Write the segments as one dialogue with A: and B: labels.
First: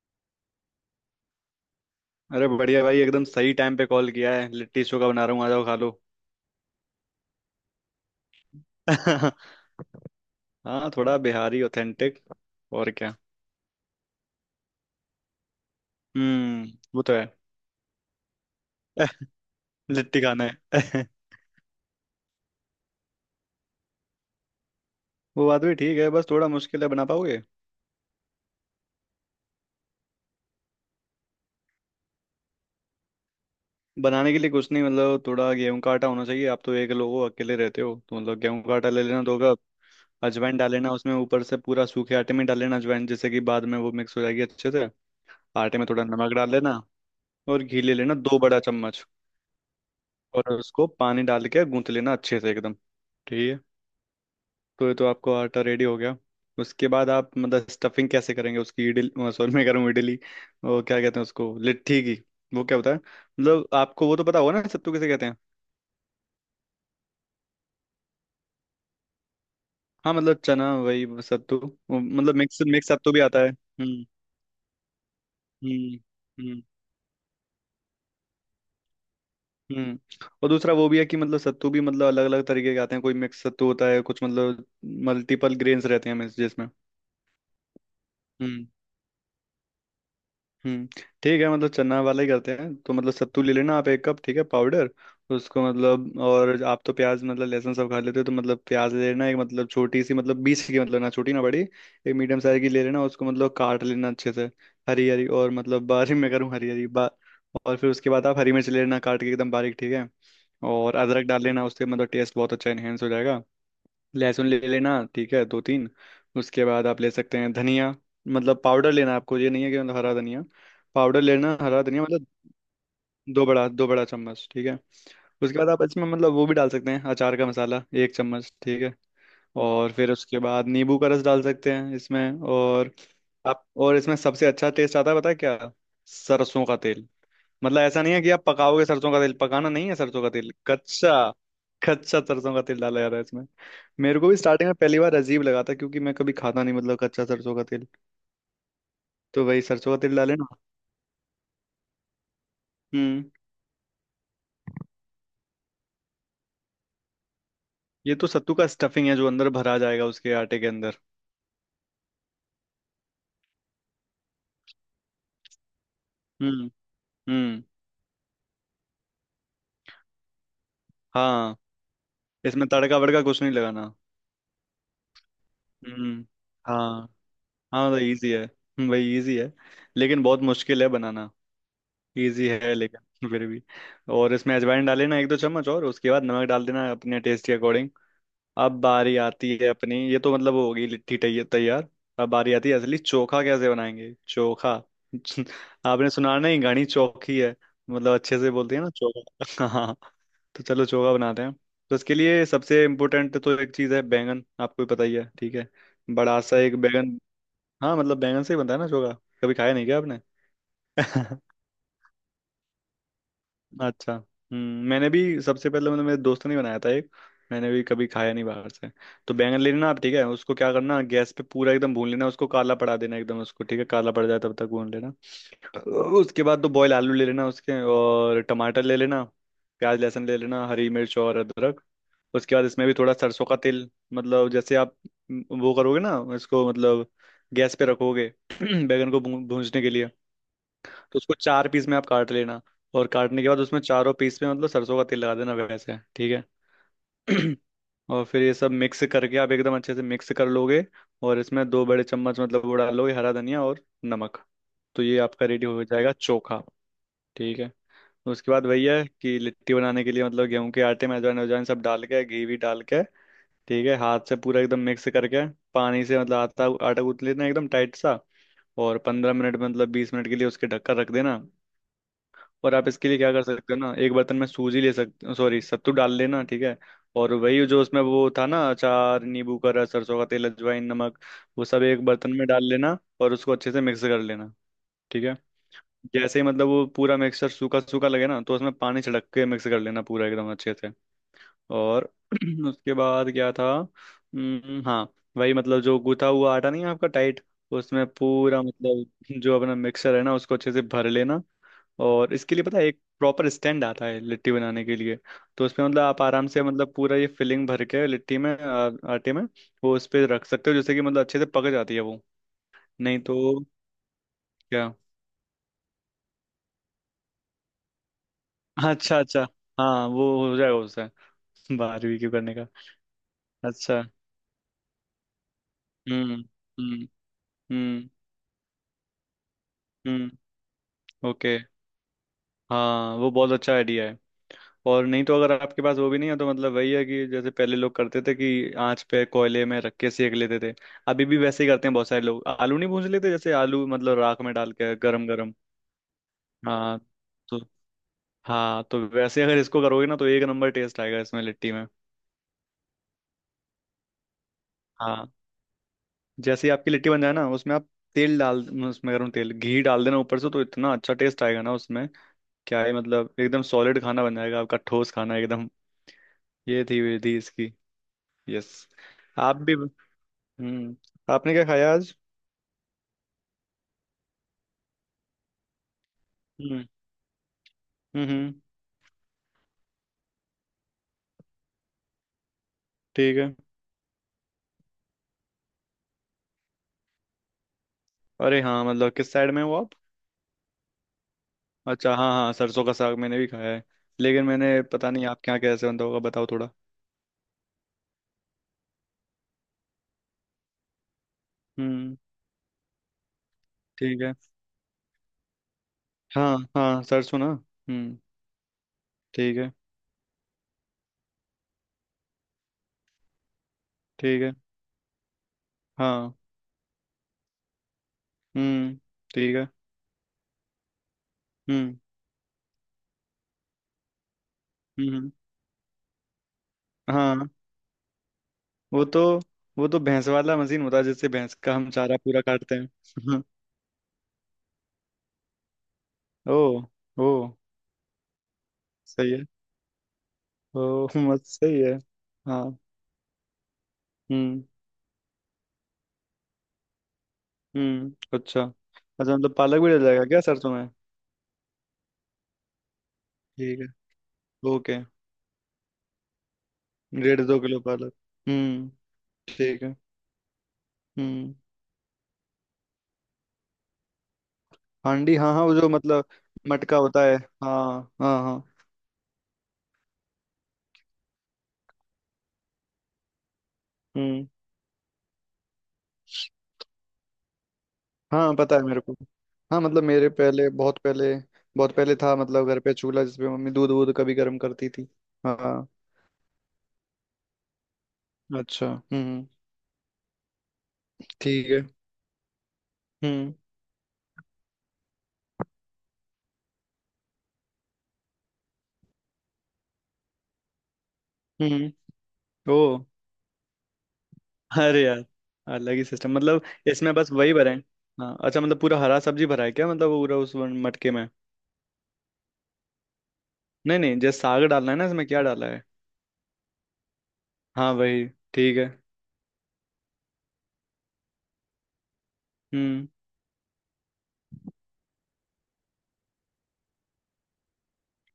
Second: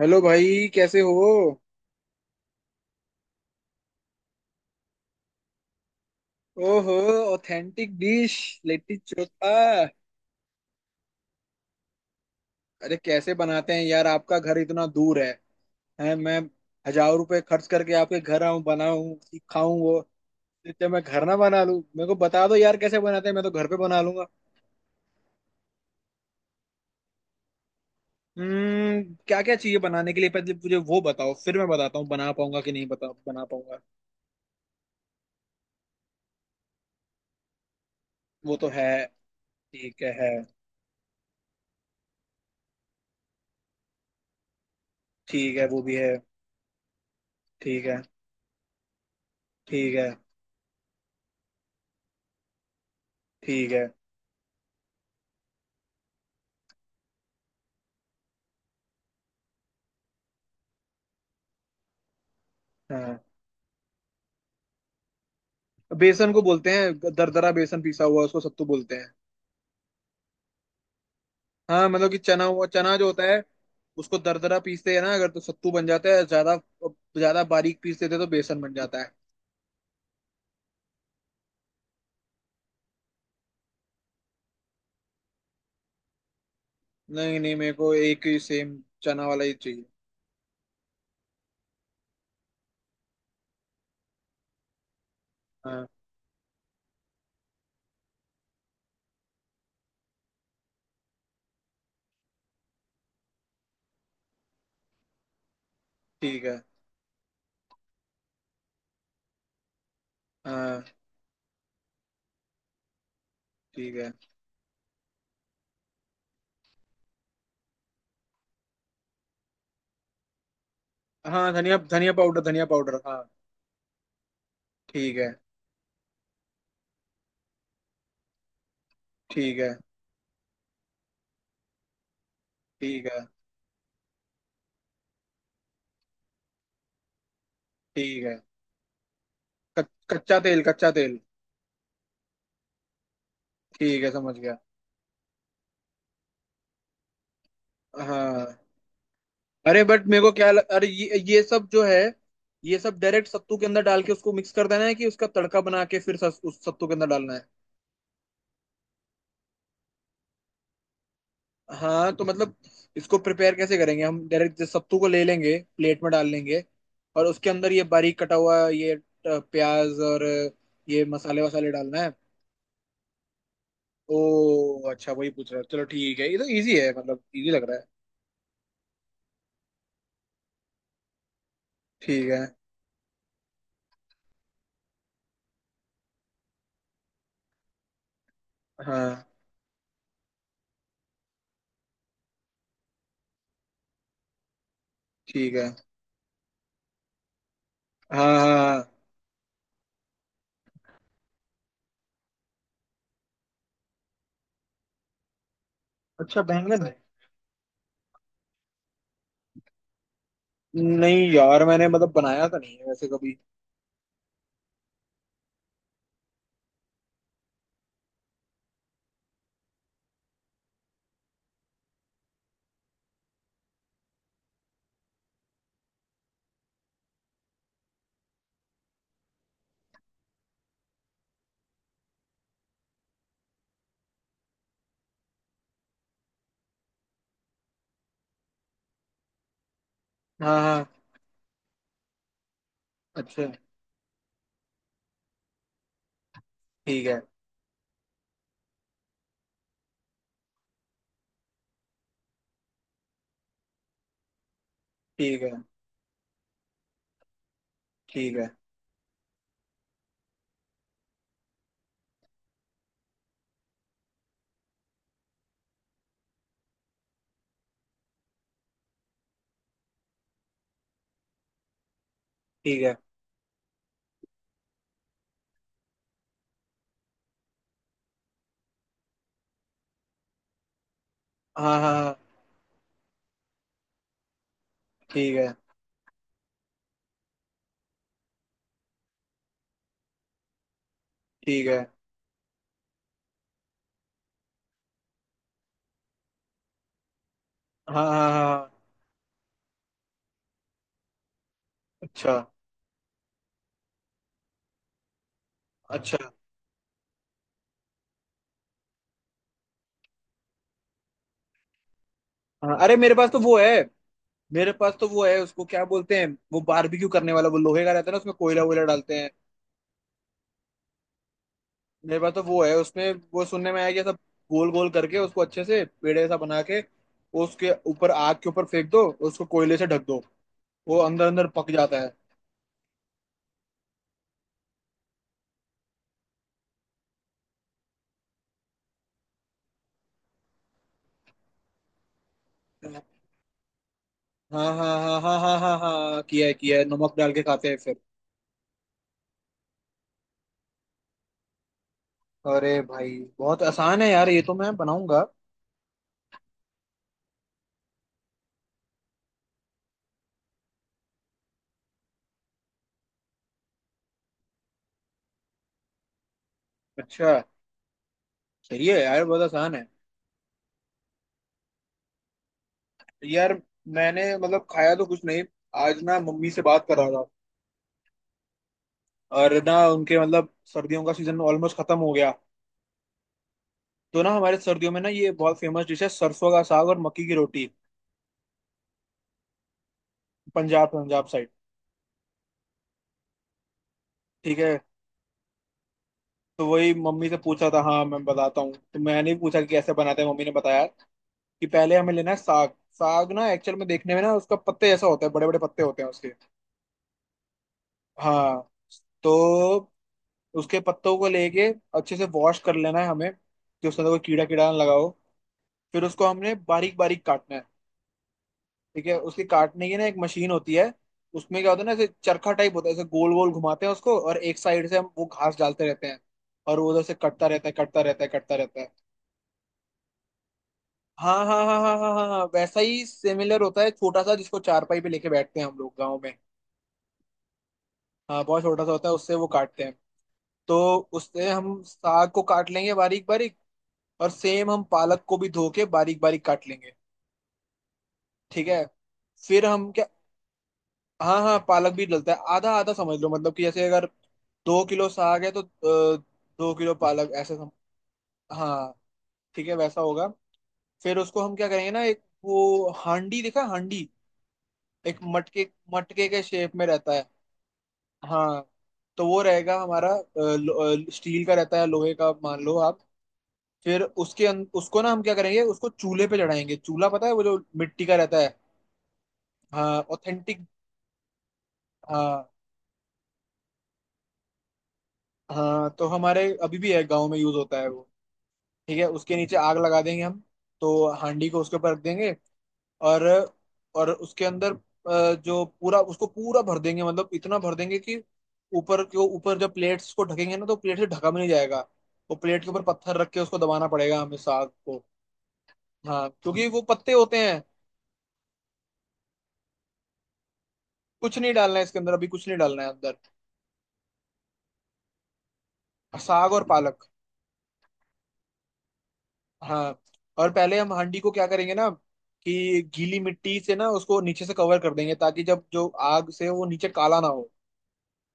A: Hello भाई, कैसे हो?
B: अरे बढ़िया भाई एकदम सही टाइम पे कॉल किया है। लिट्टी चोखा बना रहा हूँ, आ जाओ खा लो।
A: ओहो। Authentic dish. लिट्टी चोखा।
B: हाँ, थोड़ा बिहारी ऑथेंटिक। और
A: अरे
B: क्या।
A: कैसे बनाते हैं यार? आपका घर इतना दूर है, हैं मैं
B: हम्म, वो तो
A: हजार
B: है।
A: रुपए खर्च करके आपके घर आऊं, बनाऊं, खाऊं वो।
B: लिट्टी खाना
A: इससे मैं
B: है।
A: घर ना बना लूं, मेरे को बता दो यार कैसे बनाते हैं, मैं तो घर पे बना लूंगा।
B: वो बात भी ठीक है, बस थोड़ा मुश्किल है बना पाओगे।
A: हम्म, क्या क्या चाहिए बनाने के लिए पहले मुझे वो बताओ, फिर मैं बताता हूँ बना पाऊंगा कि नहीं, बता बना पाऊंगा।
B: बनाने के लिए कुछ नहीं, मतलब थोड़ा गेहूं का आटा होना चाहिए। आप तो एक लोग हो, अकेले रहते हो, तो मतलब
A: वो
B: गेहूं
A: तो
B: का
A: है।
B: आटा ले लेना 2 कप।
A: ठीक है।
B: अजवाइन डाल लेना उसमें, ऊपर से पूरा सूखे आटे में डाल लेना अजवाइन, जैसे कि बाद में वो मिक्स हो जाएगी अच्छे से।
A: ठीक है,
B: आटे
A: वो
B: में
A: भी
B: थोड़ा
A: है।
B: नमक डाल लेना। और घी
A: ठीक
B: ले
A: है।
B: लेना 2 बड़ा चम्मच।
A: ठीक है।
B: और उसको पानी डाल के गूंथ लेना अच्छे से एकदम। ठीक है।
A: ठीक है।
B: तो ये तो आपको आटा रेडी हो गया। उसके बाद आप मतलब स्टफिंग कैसे करेंगे उसकी, इडली सॉरी मैं कह रहा हूँ इडली। वो क्या कहते हैं उसको, लिट्टी की। वो क्या होता है,
A: हाँ।
B: मतलब आपको वो तो पता होगा ना, सत्तू किसे कहते हैं।
A: बेसन को बोलते हैं, दरदरा बेसन पीसा हुआ उसको सत्तू बोलते हैं।
B: हाँ, मतलब चना, वही सत्तू।
A: हाँ
B: वो
A: मतलब कि
B: मतलब
A: चना,
B: मिक्स
A: हुआ
B: मिक्स
A: चना जो
B: सत्तू भी
A: होता
B: आता
A: है।
B: है। हम्म।
A: उसको दरदरा पीसते हैं ना, अगर तो सत्तू बन
B: हम्म।
A: जाता है ज्यादा।
B: हम्म।
A: ज्यादा बारीक पीस देते तो बेसन बन जाता है।
B: हम्म। और दूसरा वो भी है कि मतलब सत्तू भी मतलब अलग अलग तरीके के आते हैं, कोई मिक्स सत्तू होता है, कुछ मतलब मल्टीपल ग्रेन्स रहते हैं जिसमें।
A: नहीं नहीं, मेरे को एक ही
B: हम्म।
A: सेम चना वाला ही चाहिए।
B: हम्म। ठीक है, मतलब चना वाला ही करते हैं तो मतलब सत्तू ले लेना आप 1 कप, ठीक है, पाउडर। उसको
A: हाँ।
B: मतलब, और आप तो प्याज मतलब लहसुन सब खा लेते हो तो मतलब प्याज ले लेना एक, मतलब छोटी सी, मतलब 20 की, मतलब ना छोटी ना बड़ी, एक मीडियम साइज की ले लेना, उसको मतलब काट लेना अच्छे से। हरी हरी, और मतलब बारीक, मैं
A: ठीक
B: करूँ
A: है।
B: हरी हरी बा और फिर उसके बाद आप हरी मिर्च ले लेना, काट के एकदम बारीक, ठीक है।
A: हाँ।
B: और अदरक डाल लेना, उससे मतलब टेस्ट बहुत अच्छा इन्हेंस हो जाएगा।
A: ठीक है।
B: लहसुन ले लेना, ठीक है, 2-3। उसके बाद आप ले सकते हैं धनिया, मतलब पाउडर लेना। आपको ये नहीं है कि मतलब हरा धनिया, पाउडर
A: हाँ,
B: लेना,
A: धनिया
B: हरा धनिया
A: धनिया
B: मतलब।
A: पाउडर, धनिया पाउडर। हाँ।
B: दो बड़ा चम्मच, ठीक है।
A: ठीक है।
B: उसके बाद आप इसमें मतलब वो भी डाल सकते हैं, अचार का मसाला 1 चम्मच, ठीक है।
A: ठीक है।
B: और फिर उसके बाद नींबू का रस डाल सकते हैं इसमें, और
A: ठीक है।
B: आप। और इसमें सबसे अच्छा टेस्ट आता है पता है क्या? सरसों का तेल। मतलब ऐसा नहीं है
A: ठीक
B: कि
A: है।
B: आप पकाओगे, सरसों का तेल पकाना नहीं है, सरसों का
A: कच्चा
B: तेल
A: तेल, कच्चा
B: कच्चा।
A: तेल।
B: कच्चा सरसों का तेल डाला जा रहा है इसमें।
A: ठीक है,
B: मेरे को
A: समझ
B: भी
A: गया।
B: स्टार्टिंग में पहली बार अजीब लगा था क्योंकि मैं कभी खाता नहीं, मतलब कच्चा सरसों का तेल।
A: हाँ।
B: तो वही
A: अरे
B: सरसों का
A: बट
B: तेल
A: मेरे को
B: डाले ना।
A: अरे ये सब जो है, ये सब
B: हम्म।
A: डायरेक्ट सत्तू के अंदर डाल के उसको मिक्स कर देना है, कि उसका तड़का बना के फिर उस सत्तू के अंदर डालना है।
B: ये तो सत्तू का स्टफिंग है, जो अंदर भरा जाएगा उसके आटे के अंदर।
A: हाँ तो मतलब, इसको प्रिपेयर कैसे करेंगे? हम डायरेक्ट सत्तू को ले लेंगे, प्लेट में डाल लेंगे,
B: हम्म।
A: और उसके
B: हम्म।
A: अंदर ये बारीक कटा हुआ ये प्याज और ये मसाले
B: हाँ।
A: वसाले डालना है।
B: इसमें तड़का वड़का कुछ नहीं लगाना।
A: ओ, अच्छा, वही पूछ रहा है। चलो ठीक
B: हम्म।
A: है, ये तो इजी है,
B: हाँ।
A: मतलब इजी लग रहा है।
B: हाँ तो इजी है, वही इजी है। लेकिन बहुत मुश्किल है बनाना।
A: ठीक है।
B: इजी है लेकिन फिर भी। और इसमें अजवाइन डाले ना 1-2 चम्मच, और उसके बाद नमक डाल देना अपने टेस्ट के अकॉर्डिंग। अब बारी
A: हाँ।
B: आती है अपनी, ये तो मतलब हो गई लिट्टी तैयार। अब बारी आती है असली चोखा कैसे बनाएंगे, चोखा।
A: ठीक है।
B: आपने सुना नहीं, घनी चौखी है। मतलब
A: हाँ
B: अच्छे
A: हाँ
B: से बोलती है ना,
A: हाँ।
B: चोखा। हाँ। तो चलो चोखा बनाते हैं। तो इसके लिए सबसे इम्पोर्टेंट तो एक चीज़ है बैंगन, आपको भी पता ही है, ठीक है। बड़ा
A: अच्छा,
B: सा एक
A: बैंगन है।
B: बैंगन। हाँ, मतलब बैंगन से ही बनता है ना चोखा। कभी खाया नहीं क्या आपने?
A: नहीं यार, मैंने मतलब बनाया तो नहीं है वैसे कभी।
B: अच्छा, हम्म, मैंने भी सबसे पहले मैंने मेरे दोस्त ने बनाया था एक। मैंने भी कभी खाया नहीं बाहर से। तो बैंगन ले लेना आप, ठीक है, उसको क्या करना, गैस पे पूरा एकदम भून लेना उसको, काला पड़ा देना एकदम उसको, ठीक है, काला पड़ जाए तब तक भून लेना। उसके बाद तो बॉयल आलू ले लेना उसके, और टमाटर ले लेना, प्याज लहसुन ले लेना, हरी मिर्च और अदरक। उसके बाद इसमें भी थोड़ा सरसों का तेल, मतलब जैसे आप वो करोगे ना इसको, मतलब गैस पे रखोगे बैंगन को भूंजने के लिए।
A: हाँ हाँ,
B: तो उसको 4 पीस में आप काट लेना। और काटने
A: अच्छा।
B: के बाद उसमें चारों पीस में मतलब सरसों का तेल लगा देना वैसे, ठीक
A: ठीक है।
B: है। और फिर ये सब मिक्स करके आप एकदम अच्छे से मिक्स कर लोगे। और इसमें 2 बड़े चम्मच मतलब वो डालोगे, हरा धनिया और नमक। तो ये
A: ठीक
B: आपका
A: है।
B: रेडी हो जाएगा चोखा। ठीक है।
A: ठीक है।
B: उसके बाद वही है कि लिट्टी बनाने के लिए मतलब गेहूं के आटे में अजवाइन अजवाइन सब डाल के, घी भी डाल के, ठीक है, हाथ से पूरा एकदम मिक्स करके। पानी से मतलब आटा आटा गूंथ लेना एकदम टाइट सा। और 15 मिनट मतलब 20 मिनट के लिए उसके ढक्कन रख देना। और
A: ठीक
B: आप
A: है।
B: इसके लिए क्या कर सकते हो ना, एक बर्तन में सूजी ले सकते, सॉरी, सत्तू डाल लेना, ठीक है। और वही जो उसमें वो था ना, अचार, नींबू का रस, सरसों का तेल, अजवाइन, नमक, वो
A: हाँ
B: सब
A: हाँ
B: एक
A: हाँ।
B: बर्तन में डाल लेना और उसको अच्छे से मिक्स कर लेना। ठीक है।
A: ठीक है।
B: जैसे ही मतलब वो पूरा मिक्सचर सूखा सूखा लगे ना, तो उसमें पानी छिड़क के मिक्स कर लेना पूरा एकदम अच्छे से।
A: ठीक है।
B: और उसके बाद क्या था, हाँ, वही, मतलब जो गूथा हुआ आटा नहीं है आपका टाइट,
A: हाँ
B: उसमें
A: हाँ हाँ
B: पूरा,
A: हाँ,
B: मतलब जो अपना मिक्सर है ना, उसको अच्छे से भर लेना। और
A: अच्छा।
B: इसके लिए पता है एक प्रॉपर स्टैंड आता है लिट्टी बनाने के लिए। तो उसमें मतलब
A: अच्छा।
B: आप आराम से, मतलब पूरा ये फिलिंग भर के लिट्टी में आटे में। वो उस पे रख सकते हो, जैसे कि मतलब अच्छे से पक जाती है वो।
A: हाँ। अरे मेरे
B: नहीं
A: पास तो वो
B: तो
A: है। मेरे
B: क्या।
A: पास तो वो है, उसको क्या बोलते हैं? वो बारबेक्यू करने वाला वो लोहे का रहता है ना, उसमें कोयला वोयला
B: हाँ,
A: डालते
B: अच्छा
A: हैं।
B: अच्छा। हाँ, वो हो जाएगा उससे। बाहर
A: मेरे
B: भी क्यों
A: पास तो
B: करने
A: वो
B: का।
A: है, उसमें वो सुनने में आया कि
B: अच्छा।
A: सब गोल गोल करके उसको अच्छे से पेड़
B: हम्म।
A: ऐसा बना के
B: हम्म।
A: उसके
B: हम्म।
A: ऊपर आग के ऊपर फेंक दो, उसको कोयले से ढक दो,
B: हम्म।
A: वो अंदर अंदर
B: ओके।
A: पक जाता है।
B: हाँ, वो बहुत अच्छा आइडिया है। और नहीं तो, अगर आपके पास वो भी नहीं है तो मतलब वही है कि जैसे पहले लोग करते थे कि आंच पे कोयले में रख के सेक लेते थे। अभी भी वैसे ही करते हैं बहुत सारे लोग, आलू नहीं भूंज लेते जैसे, आलू मतलब राख में
A: हाँ
B: डाल
A: हाँ
B: के,
A: हाँ
B: गरम
A: हाँ
B: गरम।
A: हाँ हाँ हाँ, किया है, किया है,
B: हाँ।
A: नमक डाल के
B: तो।
A: खाते हैं फिर।
B: हाँ, तो वैसे अगर इसको करोगे ना तो एक नंबर टेस्ट आएगा इसमें, लिट्टी में।
A: अरे भाई बहुत आसान है यार, ये तो मैं बनाऊंगा।
B: हाँ। जैसे ही आपकी लिट्टी बन जाए ना, उसमें आप तेल डाल, उसमें गर्म तेल घी डाल देना ऊपर से, तो इतना अच्छा टेस्ट आएगा ना उसमें। क्या है, मतलब एकदम सॉलिड खाना बन जाएगा आपका, ठोस खाना एकदम। ये थी
A: अच्छा।
B: विधि इसकी। यस।
A: सही है यार, बहुत
B: आप भी।
A: आसान है।
B: हम्म। आपने क्या खाया आज?
A: यार, मैंने मतलब खाया तो कुछ नहीं। आज ना मम्मी से बात
B: हम्म।
A: कर रहा था,
B: हम्म। हम्म।
A: और ना उनके मतलब सर्दियों का सीजन ऑलमोस्ट खत्म हो गया,
B: ठीक है।
A: तो ना हमारे सर्दियों में ना ये बहुत फेमस डिश है, सरसों का साग और मक्की की रोटी।
B: अरे हाँ, मतलब किस साइड में हो आप?
A: पंजाब, पंजाब साइड।
B: अच्छा, हाँ हाँ, सरसों का साग मैंने भी खाया है। लेकिन
A: ठीक है,
B: मैंने पता नहीं आपके यहाँ कैसे बनता होगा, बताओ
A: तो
B: थोड़ा।
A: वही मम्मी से पूछा था। हाँ, मैं बताता हूँ, तो मैंने भी पूछा कि कैसे बनाते हैं, मम्मी ने बताया कि पहले हमें
B: हम्म।
A: लेना है साग। साग ना एक्चुअल में देखने में
B: ठीक
A: ना
B: है।
A: उसका पत्ते जैसा होता है, बड़े बड़े पत्ते होते हैं उसके।
B: हाँ हाँ, सरसों ना। हम्म।
A: हाँ,
B: ठीक है।
A: तो उसके पत्तों को लेके अच्छे से वॉश कर लेना है हमें कि उसके अंदर कोई
B: ठीक
A: कीड़ा
B: है।
A: कीड़ा ना लगा हो। फिर उसको
B: हाँ।
A: हमने बारीक बारीक काटना है।
B: हम्म।
A: ठीक है, उसके
B: ठीक है।
A: काटने की ना एक मशीन होती है। उसमें क्या होता है ना,
B: हम्म।
A: ऐसे चरखा टाइप होता है, ऐसे गोल गोल घुमाते हैं उसको, और एक साइड से
B: हम्म।
A: हम वो
B: हम्म।
A: घास डालते रहते हैं, और वो उधर से कटता
B: हाँ।
A: रहता है, कटता रहता है, कटता रहता है।
B: वो तो। वो तो भैंस वाला मशीन होता है, जिससे
A: हाँ
B: भैंस
A: हाँ
B: का
A: हाँ
B: हम
A: हाँ हाँ
B: चारा
A: हाँ
B: पूरा
A: हाँ,
B: काटते
A: वैसा ही
B: हैं।
A: सिमिलर होता है छोटा सा, जिसको चारपाई पे लेके बैठते हैं हम लोग गाँव में।
B: ओ। ओ।
A: हाँ, बहुत छोटा सा होता है,
B: सही
A: उससे
B: है।
A: वो काटते हैं। तो
B: ओ मत
A: उससे
B: सही
A: हम
B: है।
A: साग को
B: हाँ।
A: काट लेंगे बारीक बारीक, और
B: हम्म।
A: सेम हम पालक को भी धो के बारीक बारीक काट लेंगे।
B: हम्म। अच्छा।
A: ठीक है,
B: अच्छा, मतलब
A: फिर
B: पालक भी
A: हम
B: डल
A: क्या?
B: जाएगा क्या सरसों में?
A: हाँ हाँ, पालक भी डलता है, आधा आधा समझ लो मतलब कि
B: ठीक
A: जैसे
B: है।
A: अगर दो
B: ओके।
A: किलो साग है तो 2 किलो पालक
B: डेढ़
A: ऐसे
B: दो किलो पालक। हम्म।
A: हाँ, ठीक है,
B: ठीक है।
A: वैसा होगा। फिर उसको
B: हम्म।
A: हम क्या करेंगे ना, एक वो हांडी, देखा हांडी? एक
B: हांडी, हाँ हाँ,
A: मटके
B: वो जो मतलब।
A: मटके के शेप में
B: मटका
A: रहता
B: होता
A: है।
B: है। हाँ हाँ हाँ।
A: हाँ, तो वो रहेगा हमारा स्टील का रहता है, लोहे का मान लो आप। फिर
B: हम्म।
A: उसको ना हम क्या करेंगे, उसको चूल्हे पे चढ़ाएंगे। चूल्हा पता है? वो जो मिट्टी का रहता
B: हाँ
A: है।
B: पता है मेरे को। हाँ,
A: हाँ,
B: मतलब मेरे
A: ऑथेंटिक।
B: पहले, बहुत पहले, बहुत पहले था
A: हाँ
B: मतलब घर पे चूल्हा जिसपे मम्मी दूध वूध कभी गर्म करती थी। हाँ।
A: हाँ, तो हमारे अभी भी है गांव में, यूज होता है वो।
B: अच्छा।
A: ठीक है, उसके
B: हम्म।
A: नीचे आग लगा देंगे हम, तो हांडी को
B: ठीक
A: उसके
B: है।
A: ऊपर रख देंगे, और
B: हम्म।
A: और उसके अंदर जो पूरा, उसको पूरा भर देंगे मतलब इतना भर देंगे कि ऊपर के ऊपर जब प्लेट्स को ढकेंगे ना तो प्लेट से ढका भी नहीं जाएगा,
B: हम्म।
A: वो प्लेट के
B: ओ।
A: ऊपर पत्थर रख के उसको दबाना पड़ेगा हमें साग को।
B: अरे यार, अलग ही
A: हाँ,
B: सिस्टम मतलब।
A: क्योंकि वो पत्ते
B: इसमें बस
A: होते
B: वही
A: हैं।
B: भरा है। हाँ, अच्छा, मतलब पूरा हरा सब्जी भरा है क्या, मतलब पूरा उस मटके में?
A: कुछ नहीं डालना है इसके अंदर, अभी कुछ नहीं डालना है अंदर।
B: नहीं नहीं, जैसे साग डालना है ना, इसमें क्या डाला है।
A: साग और पालक।
B: हाँ वही। ठीक है।
A: हाँ, और पहले हम हांडी को क्या करेंगे ना, कि
B: हम्म।
A: गीली मिट्टी से ना उसको नीचे से कवर कर देंगे, ताकि जब जो आग से वो नीचे काला ना हो।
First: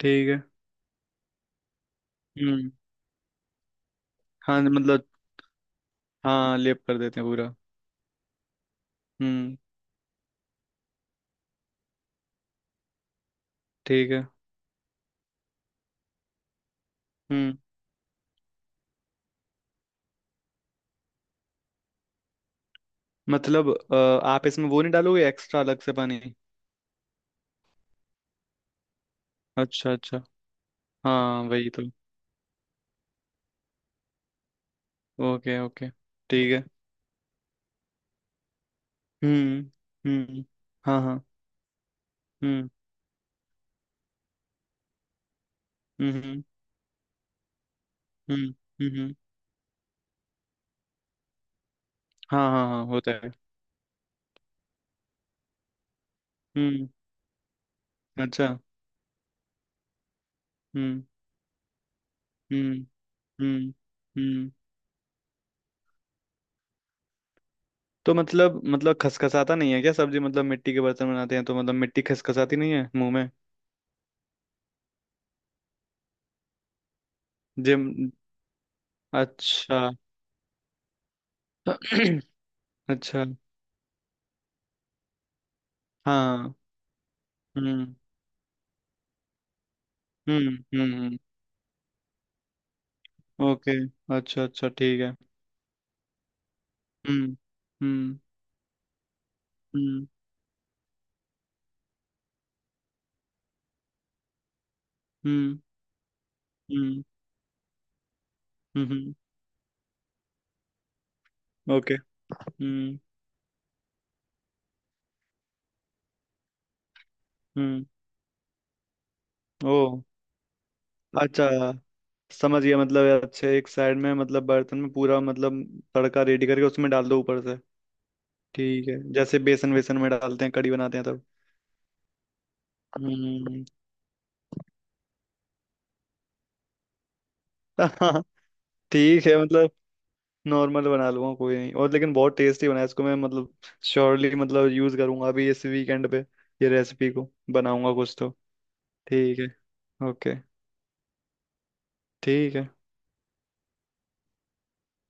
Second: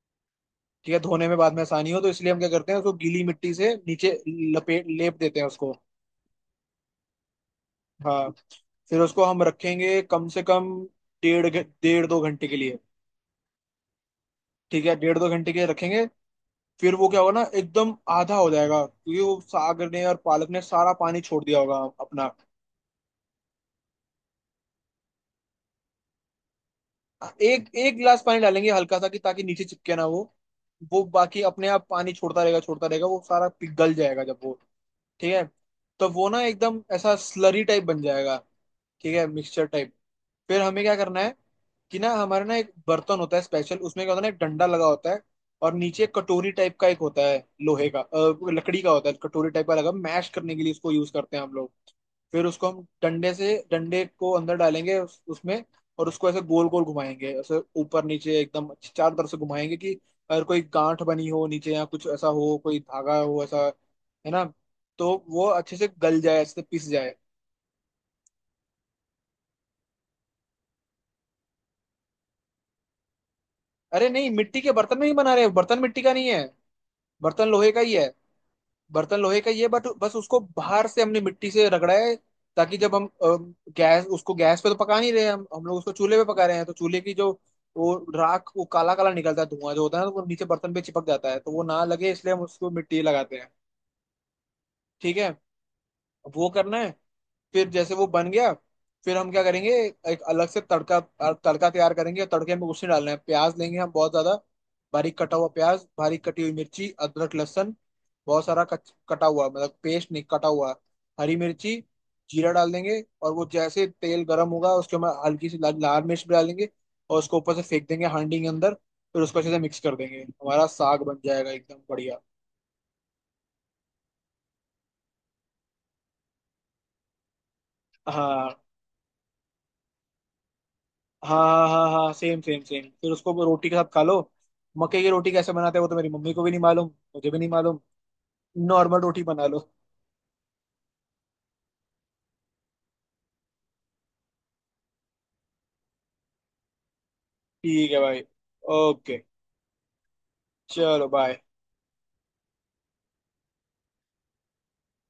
B: ठीक है।
A: ठीक है, धोने में बाद में आसानी हो, तो इसलिए हम क्या
B: हम्म।
A: करते हैं उसको गीली मिट्टी से नीचे
B: हाँ
A: लपेट
B: मतलब।
A: लेप देते हैं उसको।
B: हाँ, लेप कर देते हैं पूरा।
A: हाँ, फिर उसको हम
B: हम्म।
A: रखेंगे कम से कम डेढ़ दो घंटे के लिए।
B: ठीक है।
A: ठीक है, डेढ़ दो घंटे के लिए रखेंगे। फिर वो क्या होगा ना,
B: हम्म।
A: एकदम आधा हो जाएगा, क्योंकि वो साग ने और पालक ने सारा पानी छोड़ दिया होगा अपना।
B: मतलब आप इसमें वो नहीं डालोगे एक्स्ट्रा अलग से पानी?
A: एक एक गिलास पानी डालेंगे हल्का सा, कि ताकि नीचे
B: अच्छा
A: चिपके ना वो।
B: अच्छा।
A: वो
B: हाँ
A: बाकी अपने
B: वही तो।
A: आप पानी छोड़ता रहेगा, छोड़ता रहेगा, वो सारा पिघल जाएगा जब वो। ठीक है,
B: ओके ओके।
A: तो वो ना
B: ठीक है।
A: एकदम ऐसा स्लरी टाइप बन जाएगा। ठीक है,
B: हम्म।
A: Mixture type.
B: हम्म।
A: फिर हमें क्या
B: हाँ
A: करना
B: हाँ।
A: है, कि ना हमारे ना
B: हम्म।
A: एक बर्तन होता है स्पेशल, उसमें क्या होता है ना, एक डंडा लगा होता है, और नीचे
B: हम्म।
A: एक
B: हम्म।
A: कटोरी टाइप का एक होता है। लोहे का,
B: हम्म।
A: लकड़ी का होता है
B: हम्म।
A: कटोरी टाइप का लगा, मैश करने के लिए इसको यूज करते हैं हम लोग। फिर
B: हाँ हाँ
A: उसको
B: हाँ,
A: हम
B: होता है।
A: डंडे से डंडे को अंदर डालेंगे उसमें, और उसको ऐसे गोल गोल
B: हम्म।
A: घुमाएंगे, ऐसे ऊपर नीचे
B: अच्छा।
A: एकदम चारों तरफ से घुमाएंगे, कि अगर कोई गांठ
B: हम्म।
A: बनी हो नीचे या कुछ ऐसा हो,
B: हम्म।
A: कोई धागा हो ऐसा,
B: हम्म।
A: है ना,
B: हम्म।
A: तो वो अच्छे से गल जाए, अच्छे से पिस जाए।
B: तो मतलब खसखसाता नहीं है क्या सब्जी, मतलब मिट्टी के बर्तन बनाते हैं तो मतलब मिट्टी खसखसाती नहीं है मुंह में?
A: अरे नहीं, मिट्टी के बर्तन में ही बना रहे हैं, बर्तन मिट्टी का नहीं है, बर्तन लोहे का ही है।
B: जिम।
A: बर्तन लोहे का ही है,
B: अच्छा।
A: बट बस उसको बाहर से हमने मिट्टी से रगड़ा है, ताकि जब हम
B: अच्छा।
A: अ, गैस उसको गैस पे तो पका नहीं रहे, हम लोग उसको चूल्हे पे पका
B: हाँ।
A: रहे हैं, तो चूल्हे की जो वो
B: हम्म।
A: राख, वो काला काला निकलता है धुआं जो होता है ना, तो वो नीचे
B: हम्म।
A: बर्तन पे
B: हम्म।
A: चिपक
B: हम्म।
A: जाता है, तो वो ना लगे इसलिए हम उसको मिट्टी लगाते हैं।
B: ओके। अच्छा अच्छा, ठीक है।
A: ठीक है, वो करना है।
B: हम्म।
A: फिर जैसे वो
B: हम्म।
A: बन गया, फिर हम क्या करेंगे?
B: हम्म।
A: एक अलग से तड़का, तड़का तैयार करेंगे। तड़के में कुछ नहीं डालना है, प्याज लेंगे हम बहुत ज्यादा, बारीक कटा हुआ
B: हम्म।
A: प्याज, बारीक कटी हुई मिर्ची,
B: हम्म।
A: अदरक, लहसुन, बहुत सारा
B: हम्म। हम्म।
A: कटा हुआ मतलब पेस्ट नहीं, कटा हुआ, हरी मिर्ची।
B: ओके।
A: जीरा डाल
B: हम्म।
A: देंगे, और वो जैसे तेल गर्म होगा उसके में हल्की सी लाल मिर्च भी डालेंगे, और उसको ऊपर से
B: हम्म।
A: फेंक देंगे हांडी के अंदर, फिर उसको अच्छे से
B: ओ।
A: मिक्स कर देंगे, हमारा साग बन
B: अच्छा,
A: जाएगा एकदम बढ़िया।
B: समझ गया, मतलब अच्छे, एक साइड में मतलब बर्तन में पूरा मतलब तड़का रेडी करके उसमें डाल दो ऊपर से।
A: हाँ
B: ठीक है, जैसे बेसन वेसन में डालते हैं कड़ी बनाते हैं तब।
A: हाँ हाँ हाँ, सेम सेम सेम, फिर उसको वो
B: हम्म।
A: रोटी के साथ खा लो। मक्के की रोटी कैसे बनाते हैं वो तो मेरी मम्मी को भी नहीं मालूम, मुझे भी नहीं मालूम।
B: हाँ।
A: नॉर्मल रोटी
B: ठीक है
A: बना लो।
B: मतलब। नॉर्मल बना लूंगा, कोई नहीं, और लेकिन बहुत टेस्टी बना है इसको मैं मतलब। श्योरली मतलब यूज करूंगा अभी इस वीकेंड पे। ये रेसिपी को
A: ठीक
B: बनाऊंगा
A: है
B: कुछ
A: भाई।
B: तो।
A: ओके।
B: ठीक है। ओके।
A: चलो बाय।
B: ठीक है।